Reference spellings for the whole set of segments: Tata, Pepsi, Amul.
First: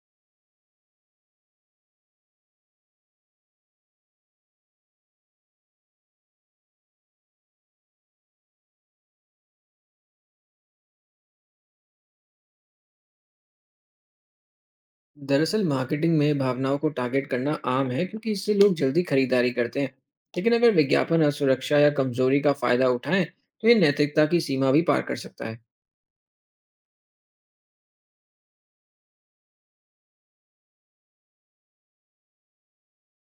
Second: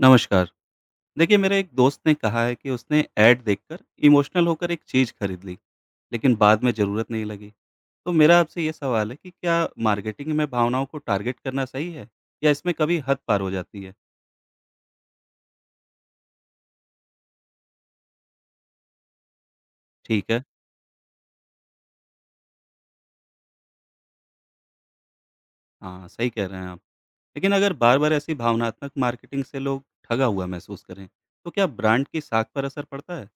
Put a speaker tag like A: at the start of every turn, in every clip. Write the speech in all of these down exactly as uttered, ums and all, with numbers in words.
A: नमस्कार। देखिए मेरे एक दोस्त ने कहा है कि उसने ऐड देखकर इमोशनल होकर एक चीज़ खरीद ली, लेकिन बाद में ज़रूरत नहीं लगी। तो मेरा आपसे ये सवाल है कि क्या मार्केटिंग में भावनाओं को टारगेट करना सही है या इसमें कभी हद पार हो जाती है?
B: दरअसल मार्केटिंग में भावनाओं को टारगेट करना आम है क्योंकि इससे लोग जल्दी खरीदारी करते हैं।
A: ठीक है।
B: लेकिन अगर विज्ञापन असुरक्षा या कमजोरी का फायदा उठाएं तो ये नैतिकता की सीमा भी पार कर सकता है।
A: हाँ, सही कह रहे हैं आप। लेकिन अगर बार-बार ऐसी भावनात्मक मार्केटिंग से लोग ठगा हुआ महसूस करें, तो क्या ब्रांड की साख पर असर पड़ता है?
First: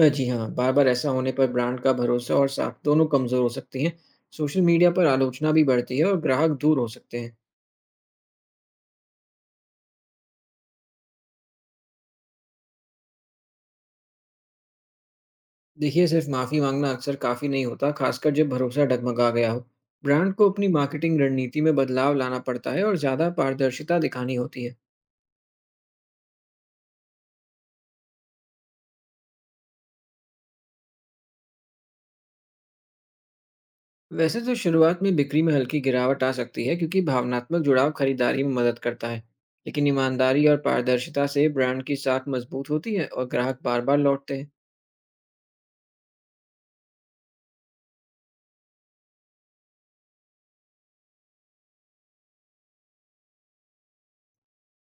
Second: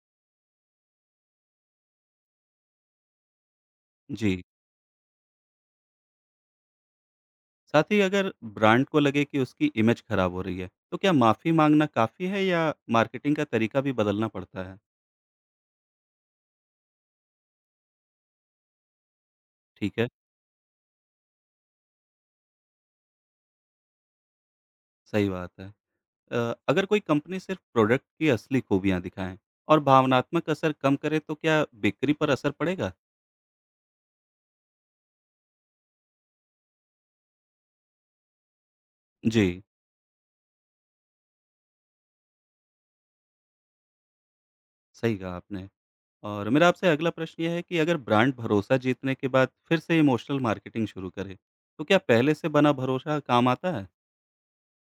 B: अ, जी हाँ, बार बार ऐसा होने पर ब्रांड का भरोसा और साख दोनों कमजोर हो सकती हैं।
A: जी।
B: सोशल मीडिया पर आलोचना भी बढ़ती है और ग्राहक दूर हो सकते हैं।
A: साथ ही अगर ब्रांड को लगे कि उसकी इमेज खराब हो रही है, तो क्या माफ़ी माँगना काफ़ी है या मार्केटिंग का तरीका भी बदलना पड़ता है?
B: देखिए, सिर्फ माफी मांगना अक्सर काफी नहीं होता, खासकर जब भरोसा डगमगा गया हो।
A: ठीक है।
B: ब्रांड को अपनी मार्केटिंग रणनीति में बदलाव लाना पड़ता है और ज्यादा पारदर्शिता दिखानी होती है।
A: सही बात है। अ, अगर कोई कंपनी सिर्फ प्रोडक्ट की असली खूबियाँ दिखाएँ और भावनात्मक असर कम करे तो क्या बिक्री पर असर पड़ेगा?
B: वैसे तो शुरुआत में बिक्री में हल्की गिरावट आ सकती है क्योंकि भावनात्मक जुड़ाव खरीदारी में मदद करता है।
A: जी।
B: लेकिन ईमानदारी और पारदर्शिता से ब्रांड की साख मजबूत होती है और ग्राहक बार बार लौटते हैं।
A: सही कहा आपने। और मेरा आपसे अगला प्रश्न ये है कि अगर ब्रांड भरोसा जीतने के बाद फिर से इमोशनल मार्केटिंग शुरू करे, तो क्या पहले से बना भरोसा काम आता है?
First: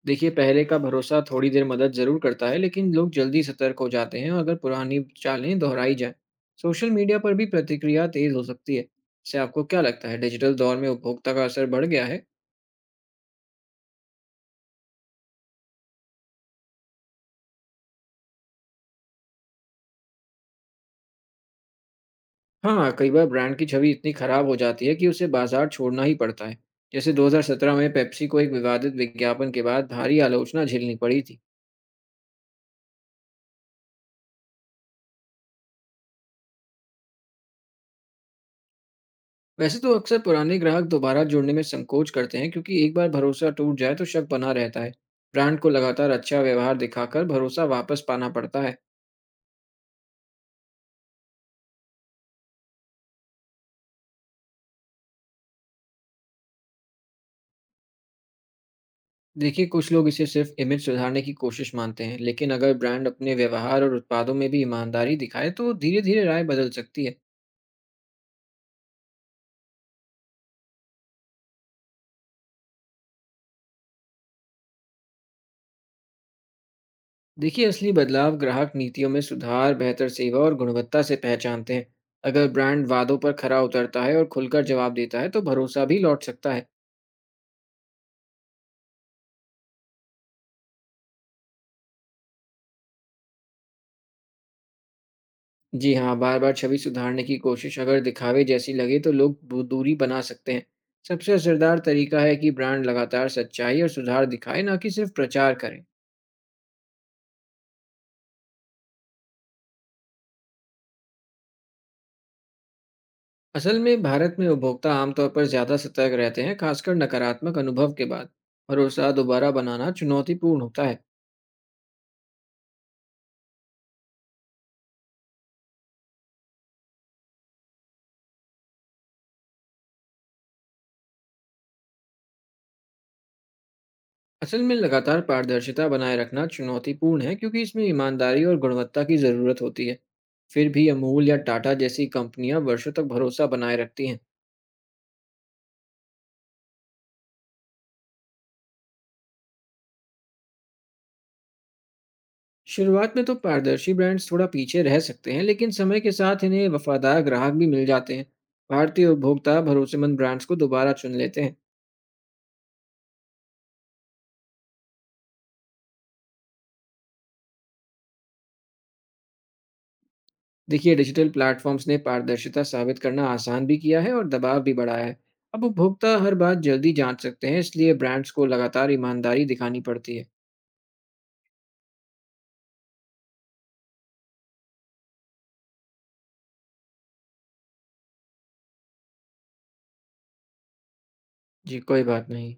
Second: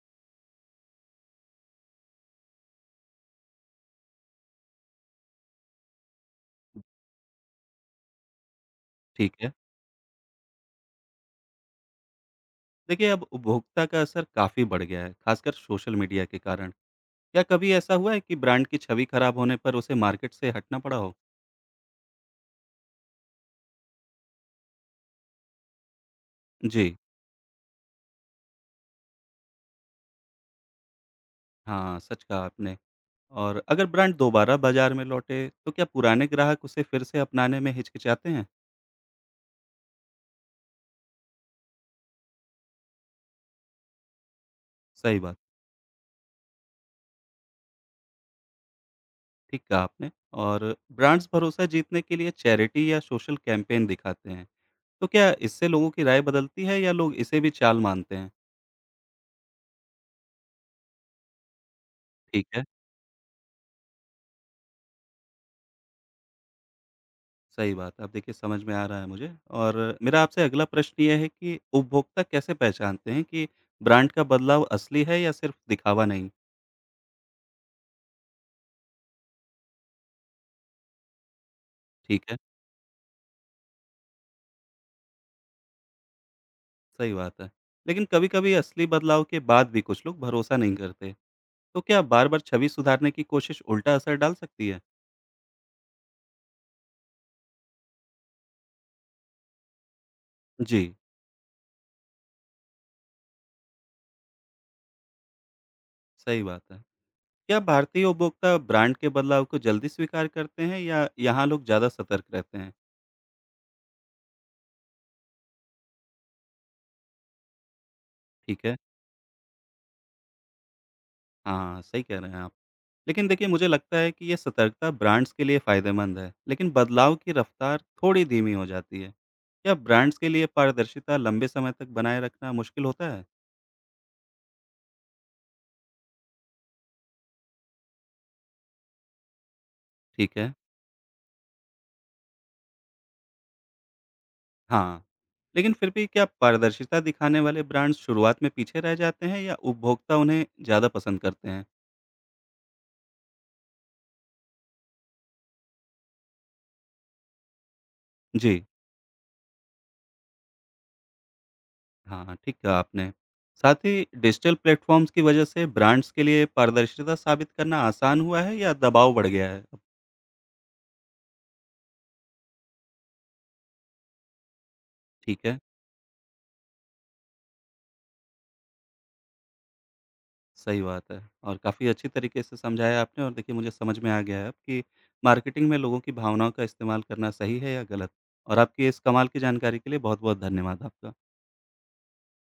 B: देखिए, पहले का भरोसा थोड़ी देर मदद जरूर करता है, लेकिन लोग जल्दी सतर्क हो जाते हैं अगर पुरानी चालें दोहराई जाए। सोशल मीडिया पर भी प्रतिक्रिया तेज हो सकती है।
A: ठीक
B: इससे
A: है।
B: आपको क्या लगता है, डिजिटल दौर में उपभोक्ता का असर बढ़ गया है?
A: देखिए अब उपभोक्ता का असर काफ़ी बढ़ गया है, खासकर सोशल मीडिया के कारण। क्या कभी ऐसा हुआ है कि ब्रांड की छवि खराब होने पर उसे मार्केट से हटना पड़ा हो?
B: हाँ, कई बार ब्रांड की छवि इतनी खराब हो जाती है कि उसे बाजार छोड़ना ही पड़ता है।
A: जी।
B: जैसे दो हज़ार सत्रह में पेप्सी को एक विवादित विज्ञापन के बाद भारी आलोचना झेलनी पड़ी थी।
A: हाँ, सच कहा आपने। और अगर ब्रांड दोबारा बाजार में लौटे, तो क्या पुराने ग्राहक उसे फिर से अपनाने में हिचकिचाते हैं?
B: वैसे तो अक्सर पुराने ग्राहक दोबारा जुड़ने में संकोच करते हैं क्योंकि एक बार भरोसा टूट जाए तो शक बना रहता है।
A: सही बात।
B: ब्रांड को लगातार अच्छा व्यवहार दिखाकर भरोसा वापस पाना पड़ता है।
A: ठीक कहा आपने। और ब्रांड्स भरोसा जीतने के लिए चैरिटी या सोशल कैंपेन दिखाते हैं। तो क्या इससे लोगों की राय बदलती है या लोग इसे भी चाल मानते हैं?
B: देखिए, कुछ लोग इसे सिर्फ इमेज सुधारने की कोशिश मानते हैं,
A: ठीक
B: लेकिन
A: है।
B: अगर ब्रांड अपने व्यवहार और उत्पादों में भी ईमानदारी दिखाए तो धीरे-धीरे राय बदल सकती है।
A: सही बात। अब देखिए समझ में आ रहा है मुझे। और मेरा आपसे अगला प्रश्न ये है कि उपभोक्ता कैसे पहचानते हैं कि ब्रांड का बदलाव असली है या सिर्फ दिखावा नहीं?
B: देखिए, असली बदलाव ग्राहक नीतियों में सुधार, बेहतर सेवा और गुणवत्ता से पहचानते हैं।
A: ठीक है।
B: अगर ब्रांड वादों पर खरा उतरता है और खुलकर जवाब देता है तो भरोसा भी लौट सकता है।
A: सही बात है। लेकिन कभी-कभी असली बदलाव के बाद भी कुछ लोग भरोसा नहीं करते। तो क्या बार-बार छवि सुधारने की कोशिश उल्टा असर डाल सकती है?
B: जी हाँ, बार बार छवि सुधारने की कोशिश अगर दिखावे जैसी लगे तो लोग दू- दूरी बना सकते हैं।
A: जी।
B: सबसे असरदार तरीका है कि ब्रांड लगातार सच्चाई और सुधार दिखाए, ना कि सिर्फ प्रचार करें।
A: सही बात है। क्या भारतीय उपभोक्ता ब्रांड के बदलाव को जल्दी स्वीकार करते हैं या यहाँ लोग ज़्यादा सतर्क रहते हैं?
B: असल में भारत में उपभोक्ता आमतौर पर ज़्यादा सतर्क रहते हैं, खासकर नकारात्मक अनुभव के बाद।
A: ठीक है।
B: भरोसा दोबारा बनाना चुनौतीपूर्ण होता है।
A: हाँ, सही कह रहे हैं आप। लेकिन देखिए मुझे लगता है कि ये सतर्कता ब्रांड्स के लिए फ़ायदेमंद है, लेकिन बदलाव की रफ्तार थोड़ी धीमी हो जाती है। क्या ब्रांड्स के लिए पारदर्शिता लंबे समय तक बनाए रखना मुश्किल होता है?
B: असल में लगातार पारदर्शिता बनाए रखना चुनौतीपूर्ण है क्योंकि इसमें ईमानदारी और गुणवत्ता की ज़रूरत होती है।
A: ठीक है।
B: फिर भी अमूल या टाटा जैसी कंपनियां वर्षों तक भरोसा बनाए रखती हैं।
A: हाँ, लेकिन फिर भी क्या पारदर्शिता दिखाने वाले ब्रांड्स शुरुआत में पीछे रह जाते हैं या उपभोक्ता उन्हें ज़्यादा पसंद करते हैं?
B: शुरुआत में तो पारदर्शी ब्रांड्स थोड़ा पीछे रह सकते हैं, लेकिन समय के साथ इन्हें वफादार ग्राहक भी मिल जाते हैं।
A: जी।
B: भारतीय उपभोक्ता भरोसेमंद ब्रांड्स को दोबारा चुन लेते हैं।
A: हाँ, ठीक कहा आपने। साथ ही डिजिटल प्लेटफ़ॉर्म्स की वजह से ब्रांड्स के लिए पारदर्शिता साबित करना आसान हुआ है या दबाव बढ़ गया है? अब
B: देखिए, डिजिटल प्लेटफॉर्म्स ने पारदर्शिता साबित करना आसान भी किया है और दबाव भी बढ़ाया है।
A: ठीक है,
B: अब उपभोक्ता हर बात जल्दी जांच सकते हैं, इसलिए ब्रांड्स को लगातार ईमानदारी दिखानी पड़ती है।
A: सही बात है और काफ़ी अच्छी तरीके से समझाया आपने और देखिए मुझे समझ में आ गया है अब कि मार्केटिंग में लोगों की भावनाओं का इस्तेमाल करना सही है या गलत। और आपकी इस कमाल की जानकारी के लिए बहुत-बहुत धन्यवाद आपका।
B: जी, कोई बात नहीं।